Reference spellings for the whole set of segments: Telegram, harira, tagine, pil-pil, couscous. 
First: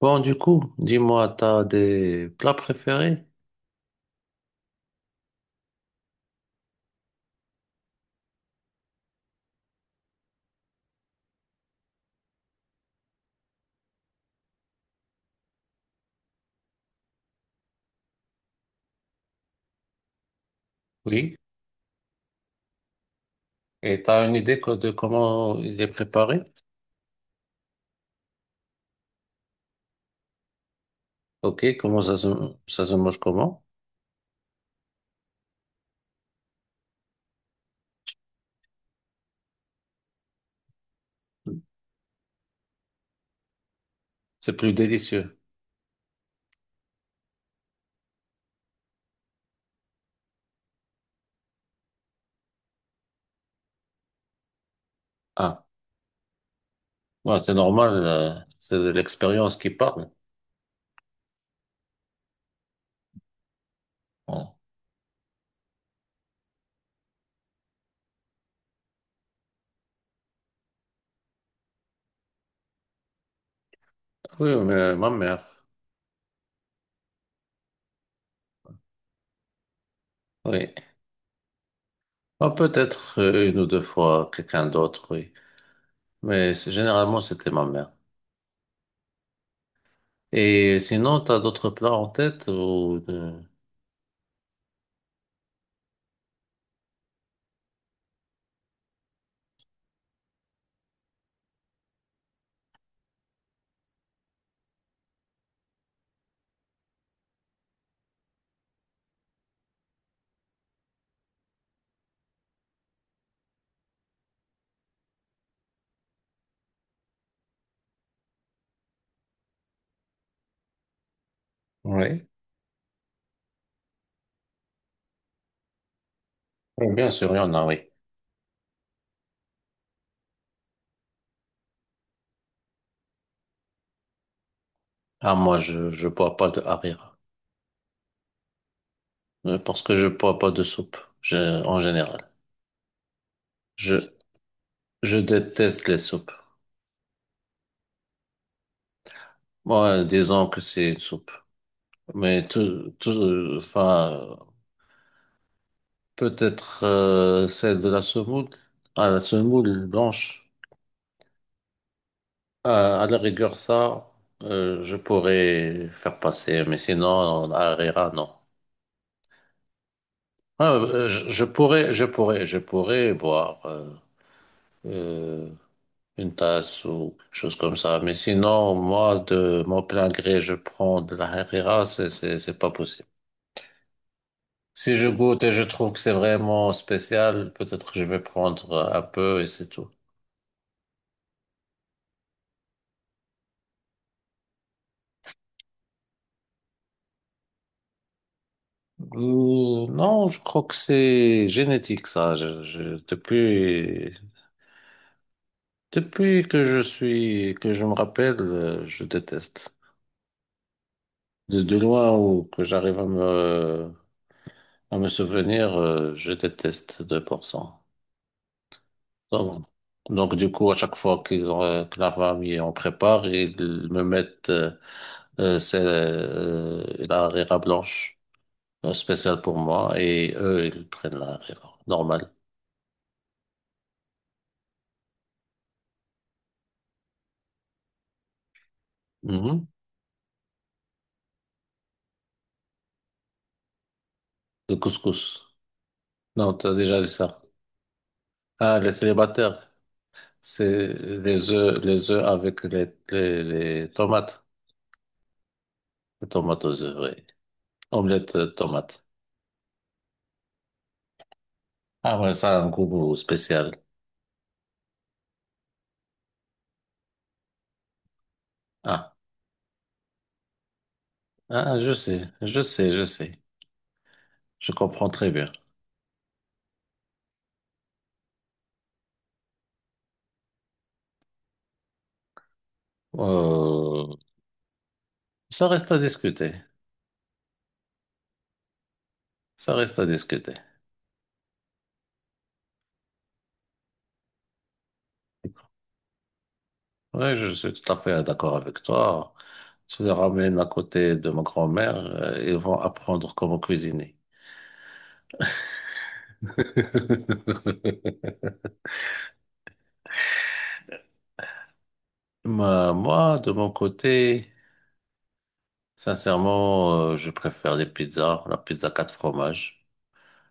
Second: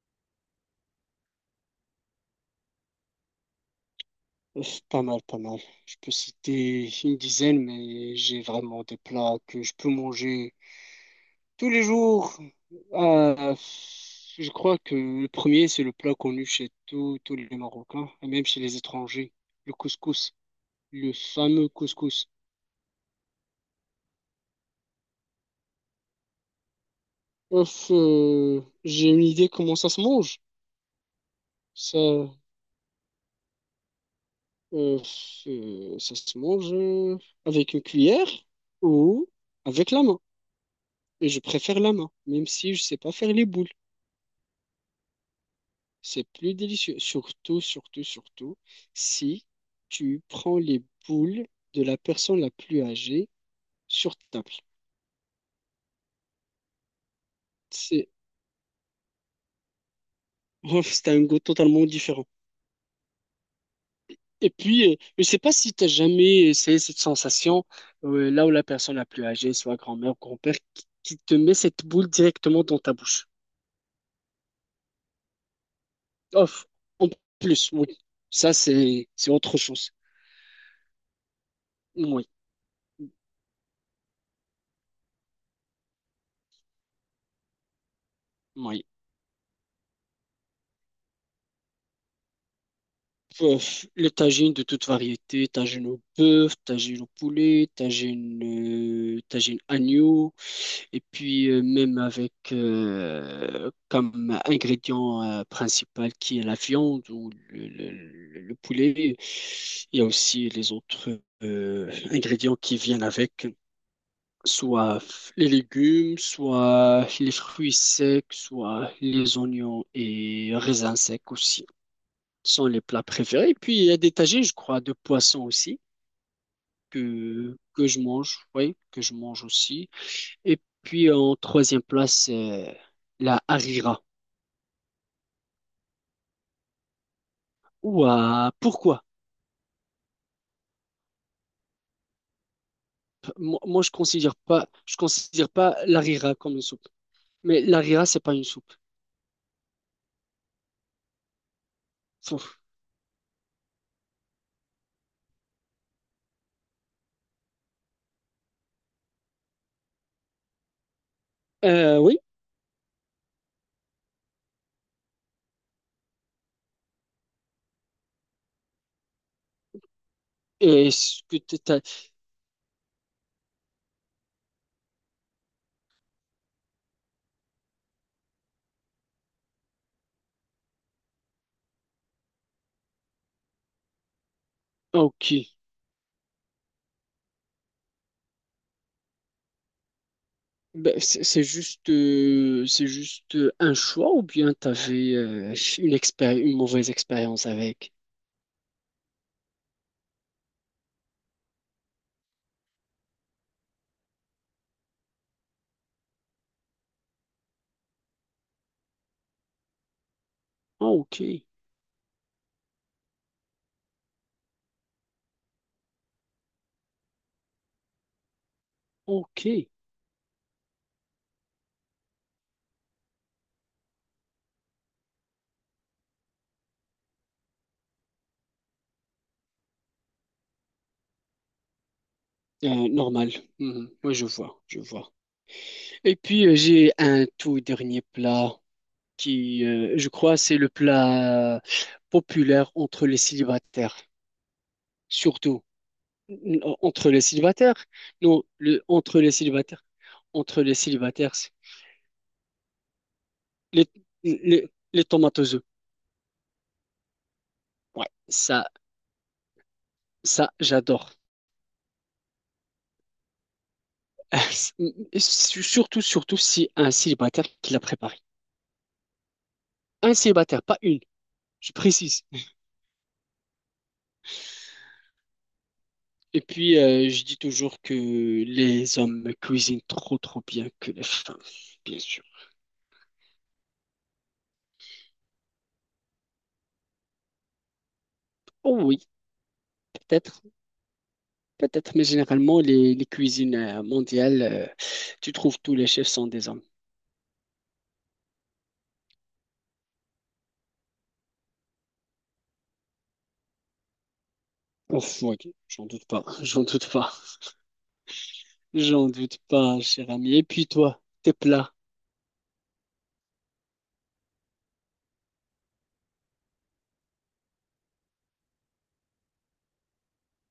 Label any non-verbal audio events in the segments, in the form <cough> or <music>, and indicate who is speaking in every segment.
Speaker 1: Bon, du coup, dis-moi, t'as des plats préférés?
Speaker 2: Ouf, pas mal, pas mal. Je peux citer une dizaine, mais j'ai vraiment des plats que je peux manger tous les jours. Euh, je crois que le premier, c'est le plat connu chez tous les Marocains, et même chez les étrangers, le couscous, le
Speaker 1: Oui.
Speaker 2: fameux couscous.
Speaker 1: Et t'as une idée de comment il est préparé?
Speaker 2: Ouf, j'ai une idée comment ça se mange.
Speaker 1: Ok,
Speaker 2: Ça, euh,
Speaker 1: ça se mange comment?
Speaker 2: euh, Ça se mange avec une cuillère ou avec la main. Et je préfère la main, même si je sais pas faire les boules.
Speaker 1: C'est plus délicieux.
Speaker 2: C'est plus délicieux. Surtout, surtout, surtout, si tu prends les boules de la personne la plus âgée sur ta table.
Speaker 1: Ah, ouais, c'est normal,
Speaker 2: C'est
Speaker 1: c'est de l'expérience qui parle.
Speaker 2: <laughs> c'est un goût totalement différent. Et
Speaker 1: Bon.
Speaker 2: puis, je ne sais pas si tu as jamais essayé cette sensation là où la personne la plus âgée, soit grand-mère ou grand-père, qui te met cette boule directement dans ta bouche.
Speaker 1: Oui, mais ma mère,
Speaker 2: Off. En plus, oui. Ça, c'est autre chose.
Speaker 1: oui.
Speaker 2: Oui.
Speaker 1: Ah, peut-être une ou deux fois quelqu'un d'autre, oui. Mais généralement, c'était ma mère.
Speaker 2: Oui.
Speaker 1: Et sinon, t'as d'autres plats en tête ou de...
Speaker 2: Pouf, les tagines de toute variété, tagine au bœuf, tagine au poulet, tagine, tagine agneau, et puis même avec comme ingrédient principal qui est la viande ou le poulet. Il y a aussi les autres ingrédients qui viennent avec, soit les légumes, soit les fruits secs, soit les oignons et raisins secs aussi
Speaker 1: Oui.
Speaker 2: sont les plats préférés. Puis il y a des tagines, je crois, de poissons aussi
Speaker 1: Oui, bien sûr, il y en
Speaker 2: que,
Speaker 1: a,
Speaker 2: que
Speaker 1: oui.
Speaker 2: je mange, oui, que je mange aussi. Et puis en troisième place, c'est la harira.
Speaker 1: Ah, moi, je bois pas de harira.
Speaker 2: Ouah, pourquoi?
Speaker 1: Parce que je bois pas de soupe, je, en général.
Speaker 2: P- Moi, moi, je
Speaker 1: Je,
Speaker 2: considère pas, Je
Speaker 1: je
Speaker 2: considère pas
Speaker 1: déteste les soupes.
Speaker 2: l'harira comme une soupe. Mais l'harira, c'est pas une soupe.
Speaker 1: Moi, disons que c'est une soupe.
Speaker 2: Fou.
Speaker 1: Mais enfin, peut-être celle de la semoule, à la semoule blanche.
Speaker 2: Oui.
Speaker 1: À la rigueur, ça, je pourrais faire passer. Mais sinon, à Herrera, non. Ah,
Speaker 2: Est-ce que t'as...
Speaker 1: je pourrais boire. Euh, une tasse ou quelque chose comme ça. Mais sinon, moi, de mon plein gré, je prends de la Herrera, c'est pas possible. Si je
Speaker 2: Ok.
Speaker 1: goûte et je trouve que c'est vraiment spécial, peut-être que je vais prendre un peu et c'est tout.
Speaker 2: Ben, c'est juste, c'est juste un choix ou bien t'avais avais une une mauvaise expérience avec?
Speaker 1: Non, je crois que c'est génétique, ça. Depuis, depuis que que je me rappelle, je déteste.
Speaker 2: Ah, ok.
Speaker 1: De loin ou que j'arrive à à me souvenir, je déteste 2%.
Speaker 2: Ok,
Speaker 1: Donc, donc, du coup, à chaque fois que la famille en prépare, ils me mettent la harira blanche spéciale pour moi et eux, ils prennent la harira normale.
Speaker 2: Normal. Mhm. Ouais, je vois, je vois. Et puis j'ai un tout dernier plat qui,
Speaker 1: Mhm.
Speaker 2: je crois, c'est le plat populaire entre les célibataires,
Speaker 1: Le couscous.
Speaker 2: surtout
Speaker 1: Non, t'as déjà dit
Speaker 2: entre les
Speaker 1: ça.
Speaker 2: célibataires. Non,
Speaker 1: Ah,
Speaker 2: le,
Speaker 1: les célibataires,
Speaker 2: entre les
Speaker 1: c'est
Speaker 2: célibataires,
Speaker 1: les
Speaker 2: c'est
Speaker 1: œufs,
Speaker 2: les
Speaker 1: les tomates.
Speaker 2: les les tomates aux œufs.
Speaker 1: Les tomates aux œufs, oui.
Speaker 2: Ouais,
Speaker 1: Omelette tomate.
Speaker 2: ça, j'adore.
Speaker 1: Ah ouais, ça a un goût spécial.
Speaker 2: <laughs> Surtout, surtout si un célibataire qui l'a préparé.
Speaker 1: Ah,
Speaker 2: Un célibataire, pas une. Je précise.
Speaker 1: je sais. Je comprends très bien.
Speaker 2: Et puis, je dis toujours que les hommes cuisinent trop, trop bien que les femmes, bien sûr.
Speaker 1: Euh, Ça reste à discuter.
Speaker 2: Oh oui,
Speaker 1: Ça reste à
Speaker 2: peut-être,
Speaker 1: discuter.
Speaker 2: peut-être, mais généralement, les cuisines mondiales, tu trouves tous les chefs sont des hommes.
Speaker 1: Oui, je suis tout à fait d'accord avec toi. Tu les ramènes à côté de ma grand-mère, ils vont apprendre comment cuisiner.
Speaker 2: Ouf, oui, j'en doute pas, <laughs>
Speaker 1: <laughs>
Speaker 2: j'en doute pas, cher ami. Et puis toi, tes plats.
Speaker 1: Moi, de mon côté, sincèrement, je préfère les pizzas, la pizza quatre fromages.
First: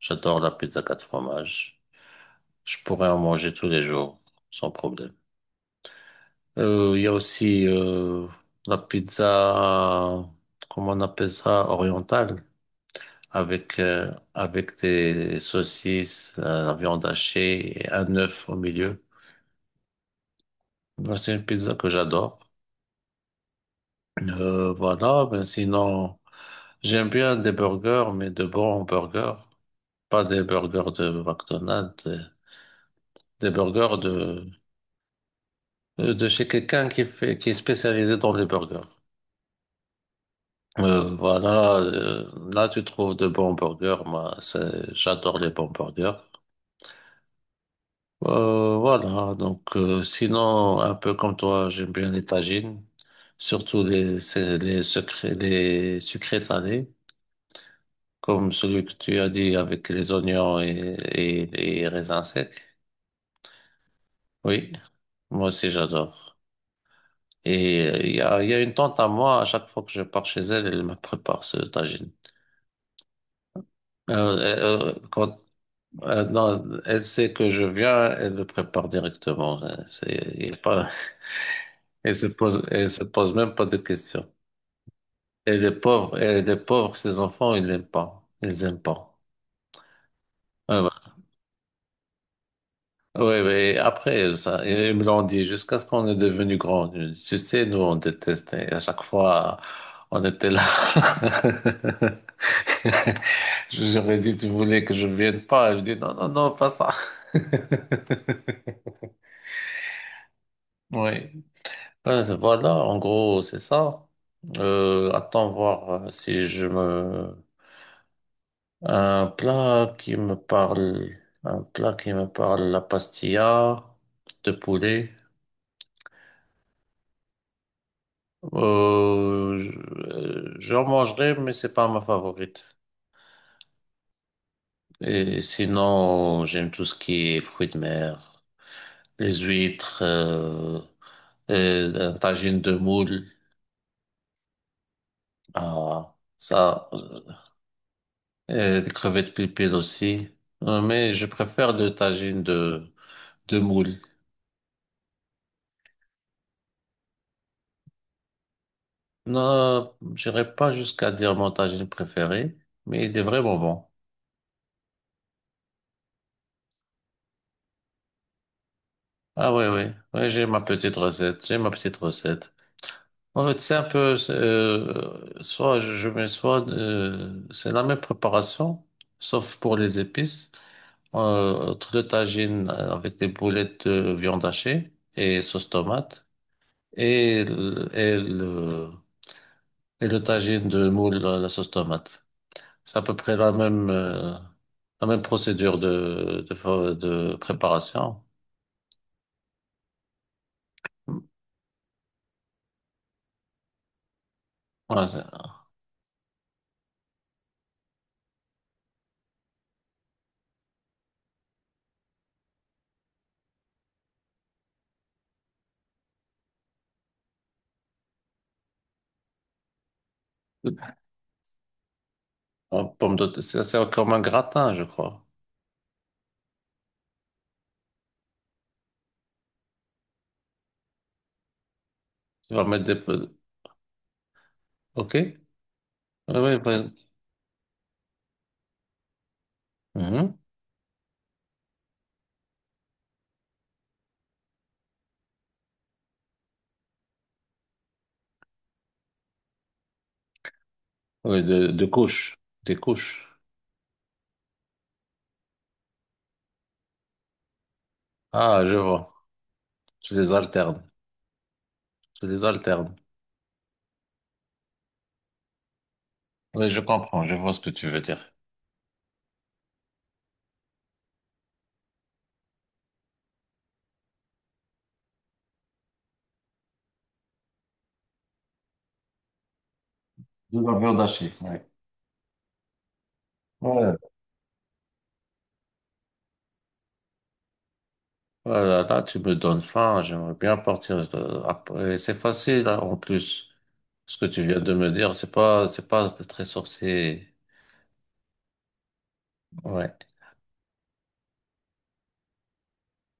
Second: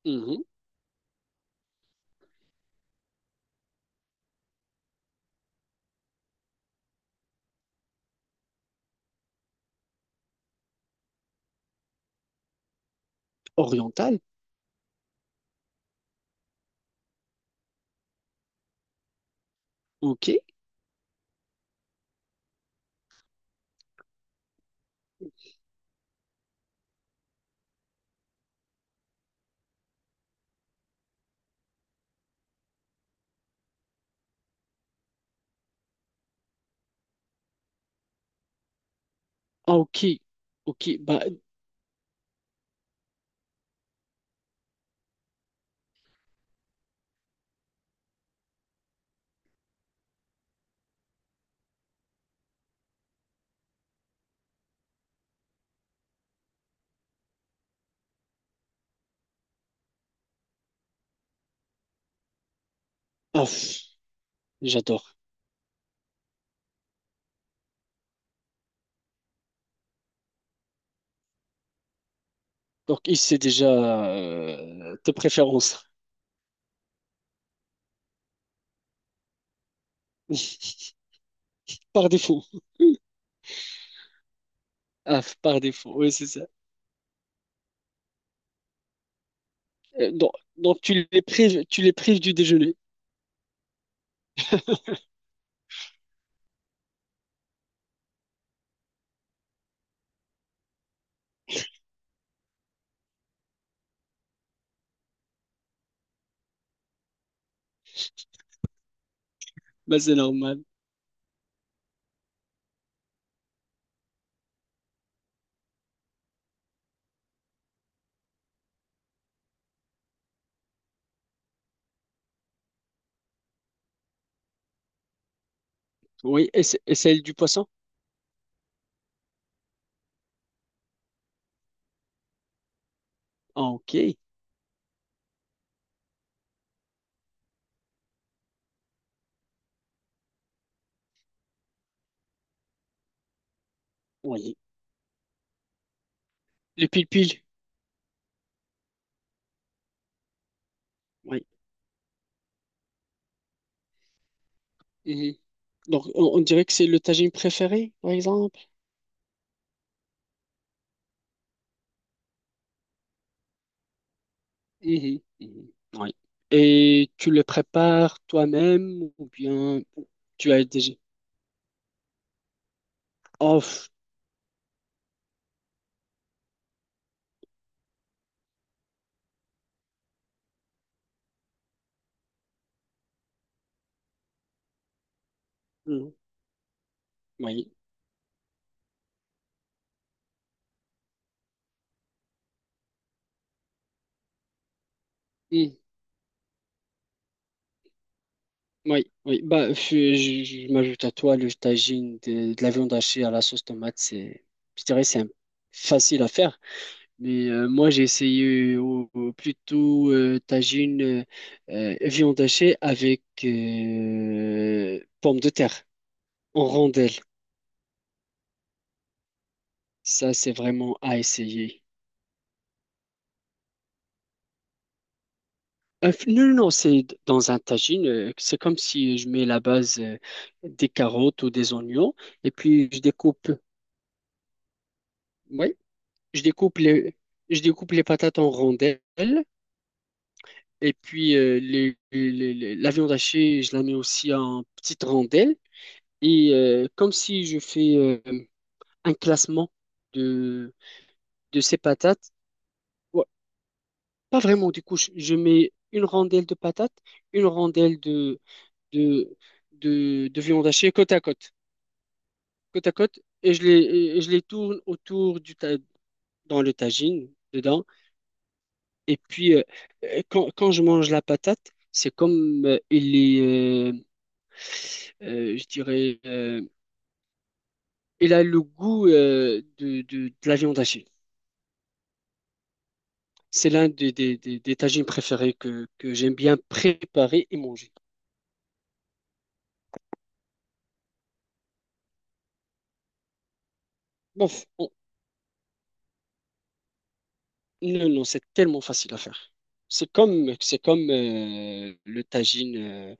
Speaker 1: J'adore
Speaker 2: Mhm.
Speaker 1: la pizza quatre fromages. Je pourrais en manger tous les jours, sans problème. Il y a aussi la pizza, comment on appelle ça, orientale. Avec,
Speaker 2: Oriental,
Speaker 1: avec des saucisses, la viande hachée et un œuf au milieu.
Speaker 2: ok,
Speaker 1: Ben, c'est une pizza que j'adore. Voilà, ben sinon, j'aime bien des burgers, mais de bons burgers. Pas des burgers de McDonald's, des burgers de chez quelqu'un qui fait, qui est spécialisé dans les burgers.
Speaker 2: ah ok, ok, bah,
Speaker 1: Voilà, là tu trouves de bons burgers. Moi, j'adore les bons burgers. Voilà, donc sinon, un peu comme toi, j'aime bien les tagines, surtout les, secrets, les sucrés salés, comme celui que tu as dit avec les oignons et les raisins secs.
Speaker 2: ah, pff,
Speaker 1: Oui,
Speaker 2: j'adore.
Speaker 1: moi aussi j'adore. Et il y a une tante à moi, à chaque fois que je pars chez elle, elle me prépare ce tagine.
Speaker 2: Donc, il sait déjà
Speaker 1: Euh, euh,
Speaker 2: tes
Speaker 1: quand,
Speaker 2: préférences,
Speaker 1: non, elle sait que je viens, elle le prépare directement. Hein. Il y a pas, <laughs>
Speaker 2: par défaut.
Speaker 1: elle se pose même pas de questions.
Speaker 2: Ah, par défaut, oui, c'est ça.
Speaker 1: Et les pauvres, ces enfants, ils n'aiment pas. Ils aiment pas.
Speaker 2: Euh, Donc,
Speaker 1: Ouais,
Speaker 2: donc
Speaker 1: ouais.
Speaker 2: tu les prives du déjeuner.
Speaker 1: Ouais, ouais, après, ça, ils me l'ont dit jusqu'à ce qu'on est devenu grand. Tu sais, nous, on détestait. À chaque fois, on était là. <laughs> J'aurais dit, tu voulais que je vienne pas. Elle me dit, non, non, non, pas ça. <laughs>
Speaker 2: Bah, c'est normal.
Speaker 1: Oui. Ben, voilà, en gros, c'est ça. Attends voir si je me, un plat qui me parle, un plat qui me parle, la pastilla de poulet.
Speaker 2: Oui, et, et celle du poisson?
Speaker 1: Euh, je- J'en mangerai, mais c'est pas ma favorite.
Speaker 2: Ah, ok.
Speaker 1: Et sinon, j'aime tout ce qui est fruits de mer, les huîtres, et un tagine de moule,
Speaker 2: Oui.
Speaker 1: ah,
Speaker 2: Le
Speaker 1: ça,
Speaker 2: pil-pil?
Speaker 1: et des crevettes pilpil aussi. Mais je
Speaker 2: Oui.
Speaker 1: préfère le tagine de moule.
Speaker 2: Mhm. Donc, on dirait que c'est le tagine préféré, par exemple.
Speaker 1: Non, j'irai pas jusqu'à dire mon tagine préféré, mais il est vraiment bon.
Speaker 2: Mhm. Mhm. Oui. Et tu le prépares toi-même ou
Speaker 1: Ah oui,
Speaker 2: bien
Speaker 1: oui,
Speaker 2: tu as déjà...
Speaker 1: j'ai ma petite recette. En fait,
Speaker 2: Oh,
Speaker 1: c'est un
Speaker 2: pff,
Speaker 1: peu, soit je mets soit, c'est la même préparation, sauf pour les épices. Entre le tagine avec des boulettes de viande hachée et sauce
Speaker 2: mhm.
Speaker 1: tomate, et,
Speaker 2: Oui.
Speaker 1: et le tagine de moule à la sauce tomate. C'est à peu près la même
Speaker 2: Mhm.
Speaker 1: procédure de, de préparation.
Speaker 2: Oui, oui. Bah, je m'ajoute à toi le tagine de la viande hachée à la sauce tomate. C'est, je dirais,
Speaker 1: Ouais,
Speaker 2: facile à faire. Mais moi, j'ai essayé plutôt tagine viande hachée avec pommes de terre en rondelles. Ça, c'est vraiment à essayer.
Speaker 1: en pomme de terre, c'est comme un gratin, je crois.
Speaker 2: Non, non, non, dans un tagine. Euh, c'est comme si je mets la base des carottes ou des oignons et
Speaker 1: Tu vas mettre
Speaker 2: puis
Speaker 1: des
Speaker 2: je
Speaker 1: peu,
Speaker 2: découpe.
Speaker 1: ok? Oui,
Speaker 2: Oui, je découpe
Speaker 1: oui.
Speaker 2: les, je découpe les patates en rondelles.
Speaker 1: Mhm.
Speaker 2: Et puis, la viande hachée, je la mets aussi en petites rondelles. Et comme si je fais un classement de,
Speaker 1: Oui,
Speaker 2: de ces
Speaker 1: de
Speaker 2: patates.
Speaker 1: couches, des
Speaker 2: Ouais,
Speaker 1: couches.
Speaker 2: pas vraiment du coup, je mets une rondelle de patates, une rondelle
Speaker 1: Ah, je vois.
Speaker 2: de,
Speaker 1: Tu les
Speaker 2: de viande
Speaker 1: alternes,
Speaker 2: hachée
Speaker 1: tu les
Speaker 2: côte
Speaker 1: alternes.
Speaker 2: à côte, et et je les tourne autour du dans
Speaker 1: Oui,
Speaker 2: le
Speaker 1: je comprends,
Speaker 2: tagine,
Speaker 1: je vois ce que
Speaker 2: dedans.
Speaker 1: tu veux dire.
Speaker 2: Et puis, quand je mange la patate, c'est comme je dirais, il a le goût de la
Speaker 1: De la
Speaker 2: viande
Speaker 1: viande
Speaker 2: hachée.
Speaker 1: hachée, ouais.
Speaker 2: C'est l'un
Speaker 1: Ouais.
Speaker 2: des tagines préférés que j'aime bien préparer et manger.
Speaker 1: Voilà, là, tu me donnes faim, j'aimerais bien partir. Après. C'est facile, hein, en plus. Ce que tu
Speaker 2: Bon,
Speaker 1: viens de me
Speaker 2: on-
Speaker 1: dire, c'est pas très sorcier.
Speaker 2: non, non, c'est tellement facile à faire.
Speaker 1: Ouais.
Speaker 2: C'est comme le tagine euh,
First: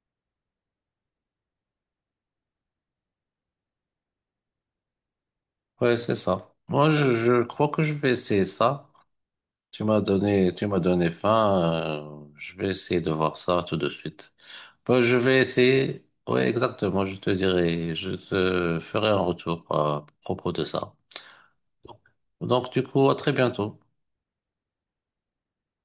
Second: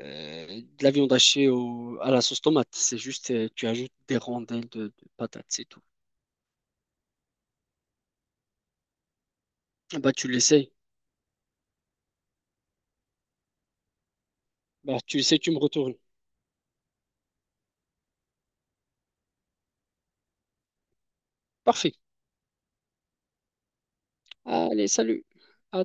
Speaker 2: euh, de la viande hachée à la sauce tomate. C'est juste, tu ajoutes des rondelles de patates, c'est tout.
Speaker 1: Ouais, c'est ça. Moi, je crois que je vais essayer ça.
Speaker 2: Ah bah, tu
Speaker 1: Tu
Speaker 2: l'essayes.
Speaker 1: m'as donné faim. Je vais essayer de voir ça tout de suite.
Speaker 2: Bah,
Speaker 1: Bah, je
Speaker 2: tu
Speaker 1: vais
Speaker 2: l'essayes, tu me retournes.
Speaker 1: essayer. Ouais, exactement. Je te dirai, je te ferai un retour à propos de ça.
Speaker 2: Parfait.
Speaker 1: Donc, du coup, à très bientôt.
Speaker 2: Allez, salut. À